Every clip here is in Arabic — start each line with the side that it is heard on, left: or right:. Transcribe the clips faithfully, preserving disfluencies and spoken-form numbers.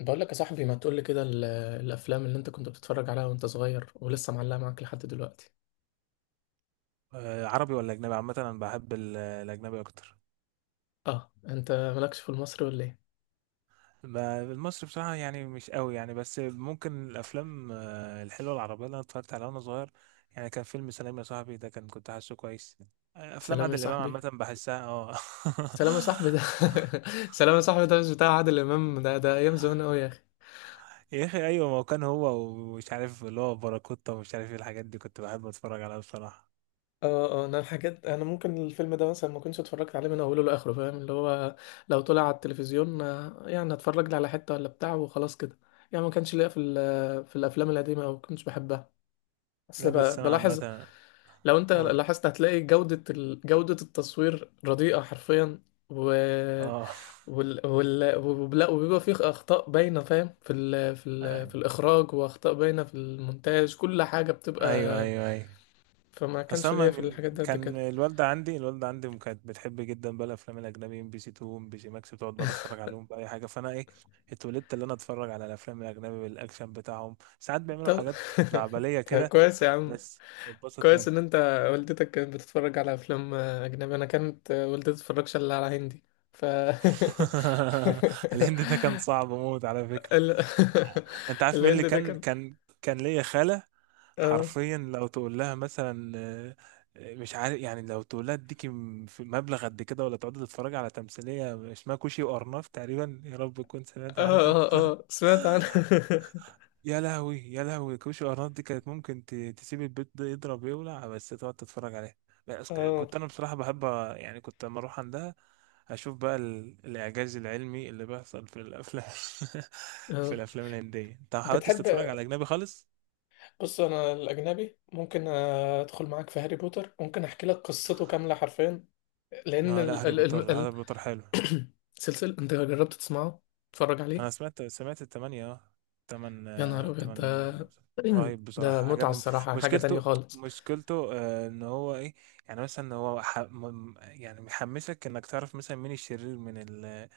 left: بقول لك يا صاحبي، ما تقول لي كده ال- الافلام اللي انت كنت بتتفرج عليها وانت صغير ولسه معلقه معاك لحد دلوقتي.
right: آه، عربي ولا اجنبي؟ عامه انا بحب ال- الاجنبي اكتر.
left: اه، انت مالكش في المصري ولا ايه؟
right: ما- المصري بصراحه يعني مش قوي يعني، بس ممكن الافلام آه، الحلوه العربيه اللي انا اتفرجت عليها وانا صغير. يعني كان فيلم سلام يا صاحبي، ده كان كنت حاسه كويس. آه، افلام
left: سلام يا
right: عادل امام
left: صاحبي،
right: عامه بحسها اه.
left: سلام يا صاحبي ده. سلام يا صاحبي ده مش بتاع عادل امام؟ ده ده ايام زمان قوي يا اخي.
right: يا اخي ايوه، ما هو كان هو ومش عارف اللي هو باراكوتا ومش عارف ايه الحاجات دي، كنت بحب اتفرج عليها بصراحه.
left: اه اه انا حاجات، انا ممكن الفيلم ده مثلا ما كنتش اتفرجت عليه من اوله لاخره، فاهم، اللي هو لو طلع على التلفزيون آه، يعني اتفرج لي على حته ولا بتاع وخلاص كده. يعني ما كانش ليا في ال- في الافلام القديمه، او كنتش بحبها.
right: لا
left: اصل
right: بس
left: ب-
right: انا
left: بلاحظ،
right: عامه
left: لو انت
right: اقول
left: لاحظت هتلاقي جودة ال... جودة التصوير رديئة حرفيا. و...
right: اه.
left: وال... وال... وبلا... وبيبقى فيه اخطاء باينة، فاهم، في ال... في ال... في الاخراج، واخطاء باينة في المونتاج، كل حاجة بتبقى.
right: ايوه ايوه ايوه.
left: فما
right: اصل
left: كانش
right: انا
left: ليا في
right: من
left: الحاجات ده قد
right: كان
left: كده.
right: الوالده عندي، الوالده عندي م- كانت بتحب جدا بقى الافلام الاجنبي، ام بي سي اتنين، ام بي سي ماكس، بتقعد بقى تتفرج عليهم باي حاجه، فانا ايه اتولدت اللي انا اتفرج على الافلام الاجنبي بالاكشن بتاعهم. ساعات بيعملوا
left: طب
right: حاجات خزعبليه
left: طب
right: كده
left: كويس يا عم.
right: بس بتبسط
left: كويس ان
right: منها.
left: انت، والدتك كانت بتتفرج على افلام اجنبي، انا كانت والدتي بتتفرجش الا على هندي. ف
right: الهند ده كان صعب موت على فكره.
left: ال...
right: انت عارف مين اللي
left: الهند ده
right: كان
left: كان.
right: كان كان ليا خاله،
left: اه،
right: حرفيا لو تقول لها مثلا آه، آه، مش عارف يعني، لو تقول لها اديكي م- في مبلغ قد كده، ولا تقعدي تتفرجي على تمثيلية اسمها كوشي وأرناف تقريبا، يا رب تكون سمعت
left: اه،
right: عنها.
left: اه، اه، سمعت عنه.
right: يا لهوي يا لهوي، كوشي وأرناف دي كانت ممكن ت- تسيب البيت ده يضرب يولع، بس تقعد تتفرج عليها. بس ك-
left: اه،
right: كنت أنا بصراحة بحب أ- يعني كنت لما أروح عندها، أشوف بقى ال- الإعجاز العلمي اللي بيحصل في الأفلام. في
left: اه،
right: الأفلام الهندية أنت ما حاولتش
left: بتحب.
right: تتفرج على أجنبي خالص؟
left: بص، انا الاجنبي ممكن ادخل معاك في هاري بوتر، ممكن احكي لك قصته كامله حرفيا، لان
right: اه لا،
left: ال...
right: هاري
left: ال...
right: بوتر،
left: ال... ال...
right: هاري بوتر حلو.
left: سلسلة. انت جربت تسمعه، تتفرج
right: انا
left: عليه؟
right: سمعت سمعت التمانية اه. تمن
left: يا نهار
right: آه،
left: ابيض
right: تمن.
left: ده.
right: رهيب
left: ده
right: بصراحة،
left: متعة
right: عجبني.
left: الصراحة، حاجة تانية
right: مشكلته
left: خالص.
right: مشكلته آه، ان هو ايه، يعني مثلا هو ح... م- يعني محمسك انك تعرف مثلا مين الشرير من ال،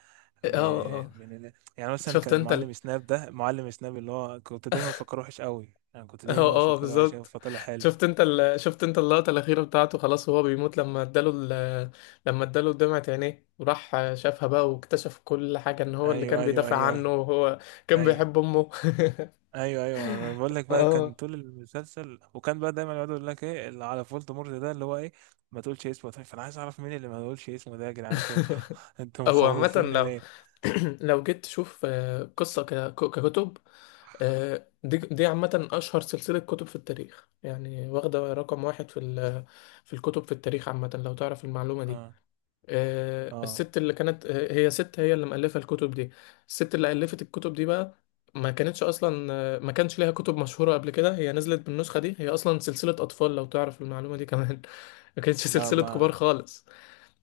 left: اه، اه، آه.
right: م- من ال. يعني مثلا
left: شفت
right: كان
left: انت.
right: المعلم سناب ده، معلم سناب اللي هو كنت دايما بفكره وحش قوي، يعني كنت
left: اه،
right: دايما
left: اه،
right: بفكره وحش قوي
left: بالظبط.
right: فطلع حلو.
left: شفت انت ال... شفت انت اللقطة الأخيرة بتاعته، خلاص وهو بيموت لما اداله ال... لما اداله دمعة عينيه، وراح شافها بقى واكتشف كل حاجة، ان هو اللي
right: ايوه
left: كان
right: ايوه
left: بيدافع
right: ايوه ايوه.
left: عنه وهو كان
right: أيوة.
left: بيحب أمه.
right: ايوه ايوه، أنا بقول لك بقى، كان
left: اه.
right: طول المسلسل وكان بقى دايما يقعدوا يقول لك ايه اللي على فولدمورت ده اللي هو ايه، ما تقولش اسمه. طيب فانا عايز اعرف مين اللي ما تقولش اسمه ده، يا جدعان انتوا انتوا
left: هو عامة
right: مخوفيني
left: لو
right: ليه.
left: لو جيت تشوف آه، قصة ك- ككتب، آه، دي دي عامة أشهر سلسلة كتب في التاريخ، يعني واخدة رقم واحد في ال- في الكتب في التاريخ عامة، لو تعرف المعلومة دي.
right: اه
left: آه،
right: اه
left: الست اللي كانت آه، هي ست، هي اللي مؤلفة الكتب دي. الست اللي ألفت الكتب دي بقى ما كانتش أصلا، آه، ما كانش ليها كتب مشهورة قبل كده، هي نزلت بالنسخة دي، هي أصلا سلسلة أطفال، لو تعرف المعلومة دي كمان. ما كانتش
right: لا
left: سلسلة كبار
right: ما
left: خالص.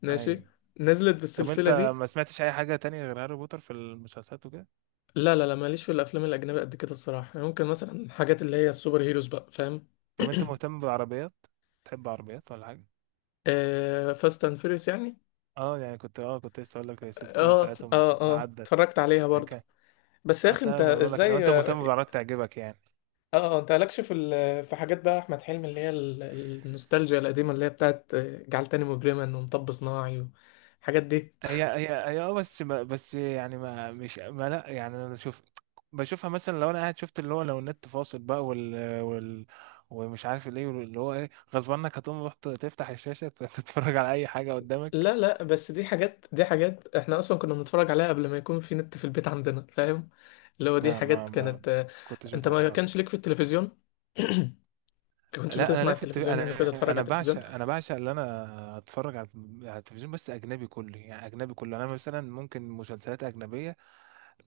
left: ماشي،
right: ايوه.
left: نزلت
right: طب انت
left: بالسلسلة دي.
right: ما سمعتش اي حاجه تانية غير هاري بوتر في المسلسلات وكده؟
left: لا، لا، لا، ماليش في الأفلام الأجنبية قد كده الصراحة، يعني ممكن مثلا الحاجات اللي هي السوبر هيروز بقى، فاهم.
right: طب انت مهتم بالعربيات؟ تحب عربيات ولا حاجه؟
left: آه، فاست اند فيريوس يعني.
right: اه يعني كنت، اه كنت لسه اقول لك السلسله
left: اه،
right: بتاعتهم مش
left: اه، اه،
right: عدت.
left: اتفرجت عليها
right: يعني
left: برضو.
right: كان،
left: بس يا
right: اه
left: اخي، انت
right: لا، ما بقول لك لو
left: ازاي؟
right: انت مهتم بالعربيات تعجبك يعني.
left: اه، آه، انت مالكش في ال- في حاجات بقى احمد حلمي، اللي هي ال- النوستالجيا القديمه اللي هي بتاعت جعل تاني مجرما، ومطب صناعي، والحاجات دي.
right: هي هي هي اه بس ما بس يعني ما مش ما لا يعني انا شوف. بشوفها مثلا لو انا قاعد، شفت اللي هو لو النت فاصل بقى، وال وال ومش عارف ليه اللي هو ايه، غصب عنك هتقوم رحت تفتح الشاشة تت- تتفرج على اي حاجة قدامك.
left: لا، لا، بس دي حاجات، دي حاجات احنا اصلا كنا بنتفرج عليها قبل ما يكون في نت في البيت عندنا، فاهم. اللي هو دي
right: لا ما
left: حاجات
right: ما
left: كانت آه،
right: كنتش
left: انت
right: بتابعها
left: ما كانش
right: خالص.
left: ليك في التلفزيون؟ ما كنتش
right: لا انا
left: بتسمع
right: لافت التلف...
left: التلفزيون، انا كنت
right: انا
left: اتفرج على
right: انا
left: التلفزيون.
right: بعشق، انا بعشق اللي انا اتفرج على، على التلفزيون، بس اجنبي كله، يعني اجنبي كله. انا مثلا ممكن مسلسلات اجنبيه،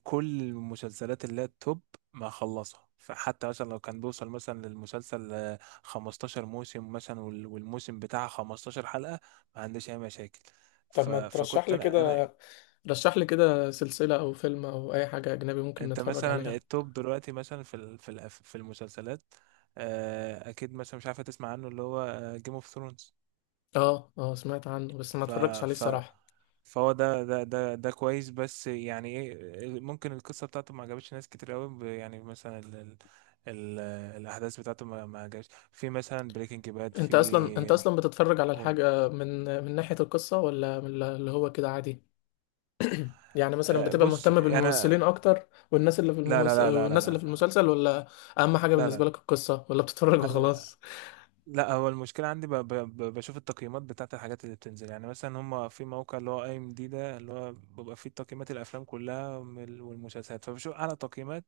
right: كل المسلسلات اللي هي التوب ما اخلصها. فحتى مثلا لو كان بيوصل مثلا للمسلسل آه، خمستاشر موسم مثلا، وال- والموسم بتاعه خمستاشر حلقه، ما عنديش اي مشاكل.
left: طب
right: ف...
left: ما ترشح
right: فكنت
left: لي
right: انا انا
left: كده، رشح لي كده سلسله او فيلم او اي حاجه اجنبي ممكن
right: انت
left: نتفرج
right: مثلا
left: عليها.
right: التوب دلوقتي مثلا في ال... في الأف- في المسلسلات، آه، اكيد مثلا مش عارفه تسمع عنه اللي هو جيم اوف ثرونز.
left: اه اه سمعت عنه بس ما
right: ف
left: اتفرجتش عليه
right: ف
left: الصراحه.
right: فهو ده ده ده ده كويس بس يعني ايه، ممكن القصه بتاعته ما عجبتش ناس كتير قوي ب- يعني مثلا ال ال ال الاحداث بتاعته ما ما عجبتش. في مثلا بريكنج باد
left: انت اصلا انت
right: في
left: اصلا بتتفرج على
right: قول
left: الحاجة من من ناحية القصة، ولا من اللي هو كده عادي؟ يعني مثلا
right: آه،
left: بتبقى
right: بص
left: مهتم
right: انا
left: بالممثلين اكتر والناس اللي في
right: لا لا
left: الممس...
right: لا لا لا
left: والناس اللي في
right: لا
left: المسلسل، ولا اهم حاجة بالنسبة
right: لا
left: لك القصة، ولا بتتفرج
right: لا لا لا
left: وخلاص؟
right: لا هو المشكلة عندي ب... ب... ب- بشوف التقييمات بتاعت الحاجات اللي بتنزل. يعني مثلا هما في موقع اللي هو اي ام دي ده، اللي هو بيبقى فيه تقييمات الافلام كلها وال- والمسلسلات، فبشوف اعلى تقييمات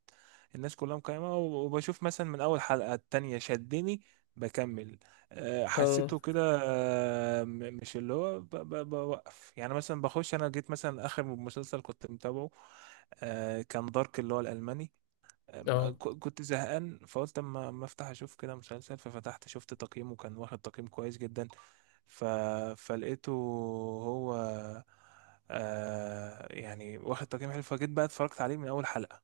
right: الناس كلها مقيمة، و- وبشوف مثلا من اول حلقة التانية شدني بكمل. آه،
left: اه،
right: حسيته كده آه، م- مش اللي هو ب... ب... بوقف. يعني مثلا بخش انا جيت مثلا اخر مسلسل كنت متابعه آه، كان دارك، اللي هو الالماني. أما ك-
left: اه،
right: كنت زهقان فقلت اما اما افتح اشوف كده مسلسل، ففتحت شفت تقييمه كان واخد تقييم كويس جدا. ف... فلقيته هو آه، يعني واخد تقييم حلو، فجيت بقى اتفرجت عليه من اول حلقة.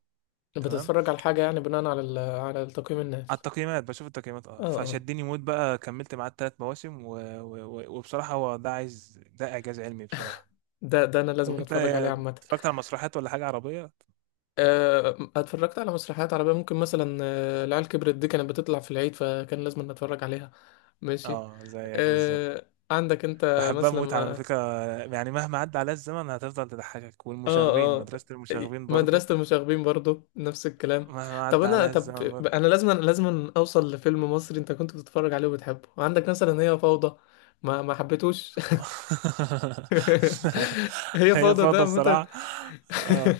right: تمام،
left: بتتفرج على الحاجة يعني بناء على ال... على تقييم
right: على
left: الناس؟
right: التقييمات، بشوف التقييمات اه،
left: اه، اه،
right: فشدني موت بقى، كملت معاه التلات مواسم و... و... و- وبصراحة هو ده عايز، ده اعجاز علمي بصراحة.
left: ده ده انا
right: طب
left: لازم
right: انت
left: اتفرج عليه عامة.
right: اتفرجت على مسرحيات ولا حاجة عربية؟
left: آه، اتفرجت على مسرحيات عربية، ممكن مثلا آه، العيال كبرت دي كانت بتطلع في العيد، فكان لازم نتفرج عليها. ماشي.
right: اه زيك بالظبط،
left: آه، عندك انت
right: بحبها موت على
left: مثلا؟
right: فكرة. يعني مهما عدى عليها الزمن هتفضل تضحكك.
left: اه،
right: والمشاغبين،
left: اه،
right: مدرسة المشاغبين برضو
left: مدرسة المشاغبين برضو، نفس الكلام.
right: مهما
left: طب
right: عدى
left: انا،
right: عليها
left: طب
right: الزمن برضو.
left: انا لازم، لازم اوصل لفيلم مصري انت كنت بتتفرج عليه وبتحبه. عندك مثلا هي فوضى؟ ما ما حبيتوش؟ هي
right: هي
left: فوضى ده
right: فوضى
left: عامة.
right: بصراحة اه،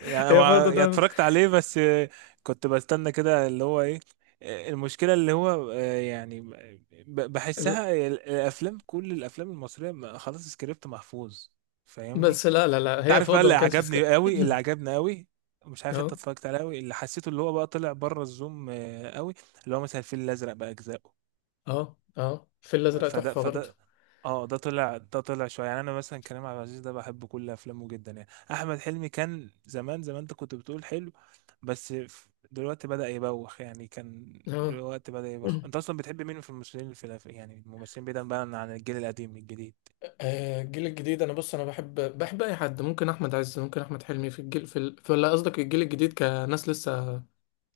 right: يعني
left: هي
right: هو
left: فوضى
right: يعني
left: ده
right: اتفرجت عليه بس كنت بستنى كده اللي هو ايه المشكلة. اللي هو آه، يعني ب-
left: ال-
right: بحسها الافلام، كل الافلام المصرية ما- خلاص سكريبت محفوظ، فاهمني.
left: بس لا، لا، لا،
right: انت
left: هي
right: عارف بقى،
left: فوضى
right: اللي
left: ما كانش في سك-
right: عجبني قوي اللي عجبني قوي، مش عارف انت
left: اه،
right: اتفرجت عليه، قوي اللي حسيته اللي هو بقى طلع بره الزوم آه، قوي، اللي هو مثلا الفيل الازرق بقى اجزائه.
left: اه، اه، الفيل الازرق
right: فده
left: تحفة برضو.
right: فده اه، ده طلع، ده طلع شويه. يعني انا مثلا كريم عبد العزيز ده بحب كل افلامه جدا. يعني احمد حلمي كان زمان زمان انت كنت بتقول حلو، بس ف- دلوقتي بدأ يبوخ. يعني كان
left: اه.
right: دلوقتي بدأ يبوخ. انت اصلا بتحب مين في الممثلين في الأف- يعني الممثلين بعيدا بقى عن الجيل القديم، الجديد
left: آه، الجيل الجديد. انا بص، انا بحب، بحب اي حد، ممكن احمد عز، ممكن احمد حلمي، في الجيل في ال... في، ولا قصدك الجيل الجديد كناس لسه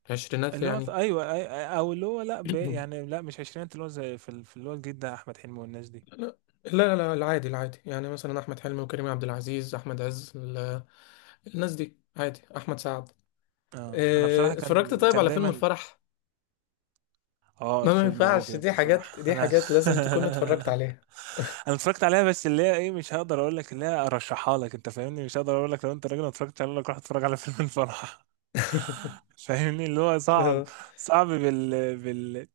left: عشرينات
right: اللي هو
left: يعني؟
right: ايوه أي- أي- او اللي هو لا ب... يعني لا مش عشرينات، اللي هو زي في ال- في اللي هو الجديد ده، احمد حلمي والناس دي.
left: لا، لا، لا، العادي، العادي، يعني مثلا احمد حلمي وكريم عبد العزيز، احمد عز، ال- الناس دي عادي، احمد سعد.
right: اه انا بصراحه
left: آه، اتفرجت
right: كان
left: طيب
right: كان
left: على فيلم
right: دايما
left: الفرح؟
right: اه،
left: ما ما
right: فيلم
left: ينفعش،
right: مجرم
left: دي حاجات،
right: بصراحه.
left: دي
right: لا
left: حاجات لازم تكون اتفرجت عليها.
right: انا اتفرجت عليها، بس اللي هي ايه، مش هقدر اقول لك اللي هي ارشحها لك، انت فاهمني، مش هقدر اقول لك لو انت راجل ما اتفرجتش عليها أقول لك روح اتفرج على فيلم الفرح. فاهمني اللي هو صعب،
left: آه.
right: صعب بال بال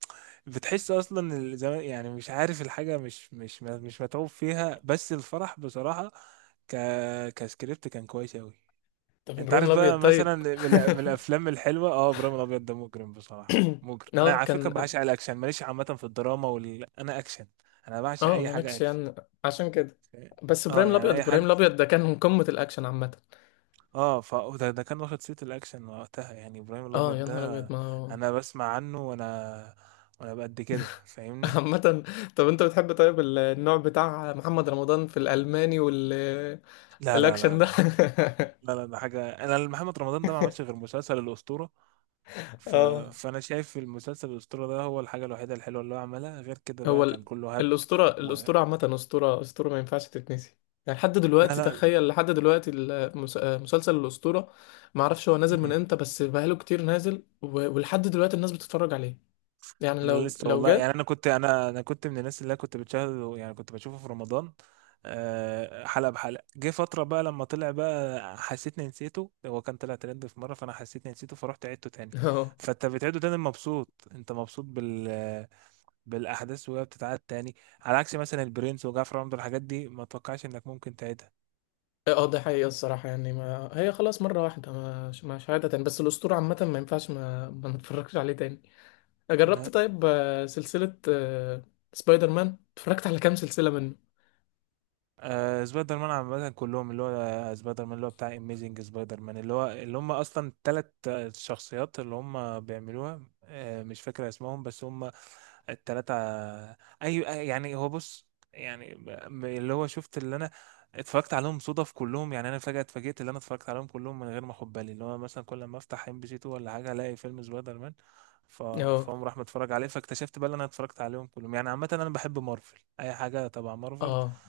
right: بتحس اصلا ال- زمان يعني مش عارف الحاجه مش مش مش متعوب فيها، بس الفرح بصراحه ك كسكريبت كان كويس اوي.
left: طب
right: انت
left: ابراهيم
right: عارف
left: الابيض
right: بقى مثلا
left: طيب؟
right: من، الأ- من الافلام الحلوه اه، ابراهيم الابيض ده مجرم بصراحه، مجرم. انا
left: اه،
right: على فكره
left: كان.
right: بعشق الاكشن، ماليش عامه في الدراما وال... انا اكشن. انا بعشق
left: اه،
right: اي حاجه
left: مالكش
right: اكشن،
left: يعني، عشان كده. بس
right: اه
left: ابراهيم
right: يعني
left: الابيض،
right: اي
left: ابراهيم
right: حاجه
left: الابيض ده كان من قمة الاكشن عامة.
right: اه. فده ده كان واخد صيت الاكشن وقتها، يعني ابراهيم
left: اه،
right: الابيض
left: يا نهار ابيض
right: ده
left: ما هو.
right: انا بسمع عنه وانا وانا بقد كده فاهمني.
left: عامة. طب انت بتحب طيب ال- النوع بتاع محمد رمضان في الالماني والاكشن
right: لا لا لا لا
left: ده؟
right: لا لا لا ده حاجه، انا محمد رمضان ده ما عملش غير مسلسل الاسطوره. ف...
left: اه.
right: فانا شايف المسلسل الاسطوره ده هو الحاجه الوحيده الحلوه اللي هو عملها، غير كده
left: هو
right: بقى كان
left: ال...
right: كله هبد.
left: الاسطورة،
right: و...
left: الاسطورة عامة، اسطورة، اسطورة ما ينفعش تتنسي، يعني لحد
right: لا
left: دلوقتي،
right: لا لا
left: تخيل لحد دلوقتي، المس... مسلسل الاسطورة. ما اعرفش هو نازل من امتى، بس بقاله كتير نازل، و... ولحد دلوقتي الناس بتتفرج عليه، يعني
right: انا
left: لو
right: لسه
left: لو
right: والله،
left: جه.
right: يعني انا كنت، انا انا كنت من الناس اللي أنا كنت بتشاهده، يعني كنت بشوفه في رمضان آه، حلقه بحلقه. جه فتره بقى لما طلع بقى حسيتني نسيته، هو كان طلع ترند في مره، فانا حسيتني نسيته فرحت عدته تاني.
left: اه،
right: فانت بتعيده تاني مبسوط، انت مبسوط بال بالاحداث وهي بتتعاد تاني، على عكس مثلا البرنس وجعفر العمدة، الحاجات دي ما توقعش انك ممكن تعيدها.
left: اه، آه، ده حقيقة الصراحة، يعني ما هي خلاص مرة واحدة، مش مش عادة تاني، بس الأسطورة عامة ما ينفعش، ما ما نتفرجش عليه تاني. آه، جربت طيب آه، سلسلة آه، سبايدر مان؟ اتفرجت على كام سلسلة منه؟
right: آه سبايدر مان عامة كلهم، اللي هو آه، سبايدر مان اللي هو بتاع اميزنج سبايدر مان، اللي هو اللي هم اصلا التلات آه، شخصيات اللي هم بيعملوها، آه مش فاكر اسمهم بس هم التلاتة آه، اي أي- يعني هو بص يعني م- اللي هو شفت اللي انا اتفرجت عليهم صدف كلهم. يعني انا فجأة اتفاجئت اللي انا اتفرجت عليهم كلهم من غير ما اخد بالي، اللي هو مثلا كل ما افتح ام بي سي اتنين ولا حاجة الاقي فيلم سبايدر مان. ف...
left: اه،
right: فهم راح متفرج عليه، فاكتشفت بقى اللي انا اتفرجت عليهم كلهم. يعني عامة انا بحب مارفل، اي حاجة تبع مارفل.
left: اه،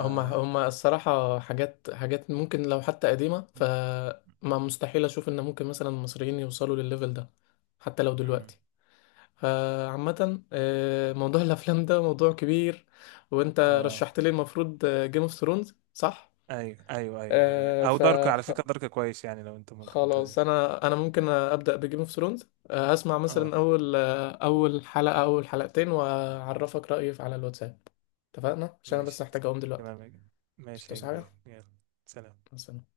left: هما هما الصراحة حاجات حاجات ممكن لو حتى قديمة، فما مستحيل أشوف إن ممكن مثلا المصريين يوصلوا للليفل ده حتى لو
right: مم.
left: دلوقتي. فعامة آه، موضوع الأفلام ده موضوع كبير. وأنت
right: اه
left: رشحت لي المفروض جيم اوف ثرونز، صح؟
right: ايوه ايوه ايوه هذا-
left: آه
right: او
left: ف
right: دارك على فكره، دارك كويس يعني لو انت ممكن ت...
left: خلاص انا، انا ممكن ابدا بجيم اوف ثرونز. آه، هسمع
right: اه
left: مثلا اول، آه، اول حلقه، اول حلقتين، واعرفك رايي على الواتساب. اتفقنا؟ عشان انا
right: ماشي.
left: بس محتاج اقوم دلوقتي،
right: تمام يا كبير. ماشي يا
left: مش حاجه
right: كبير يلا. سلام.
left: بس.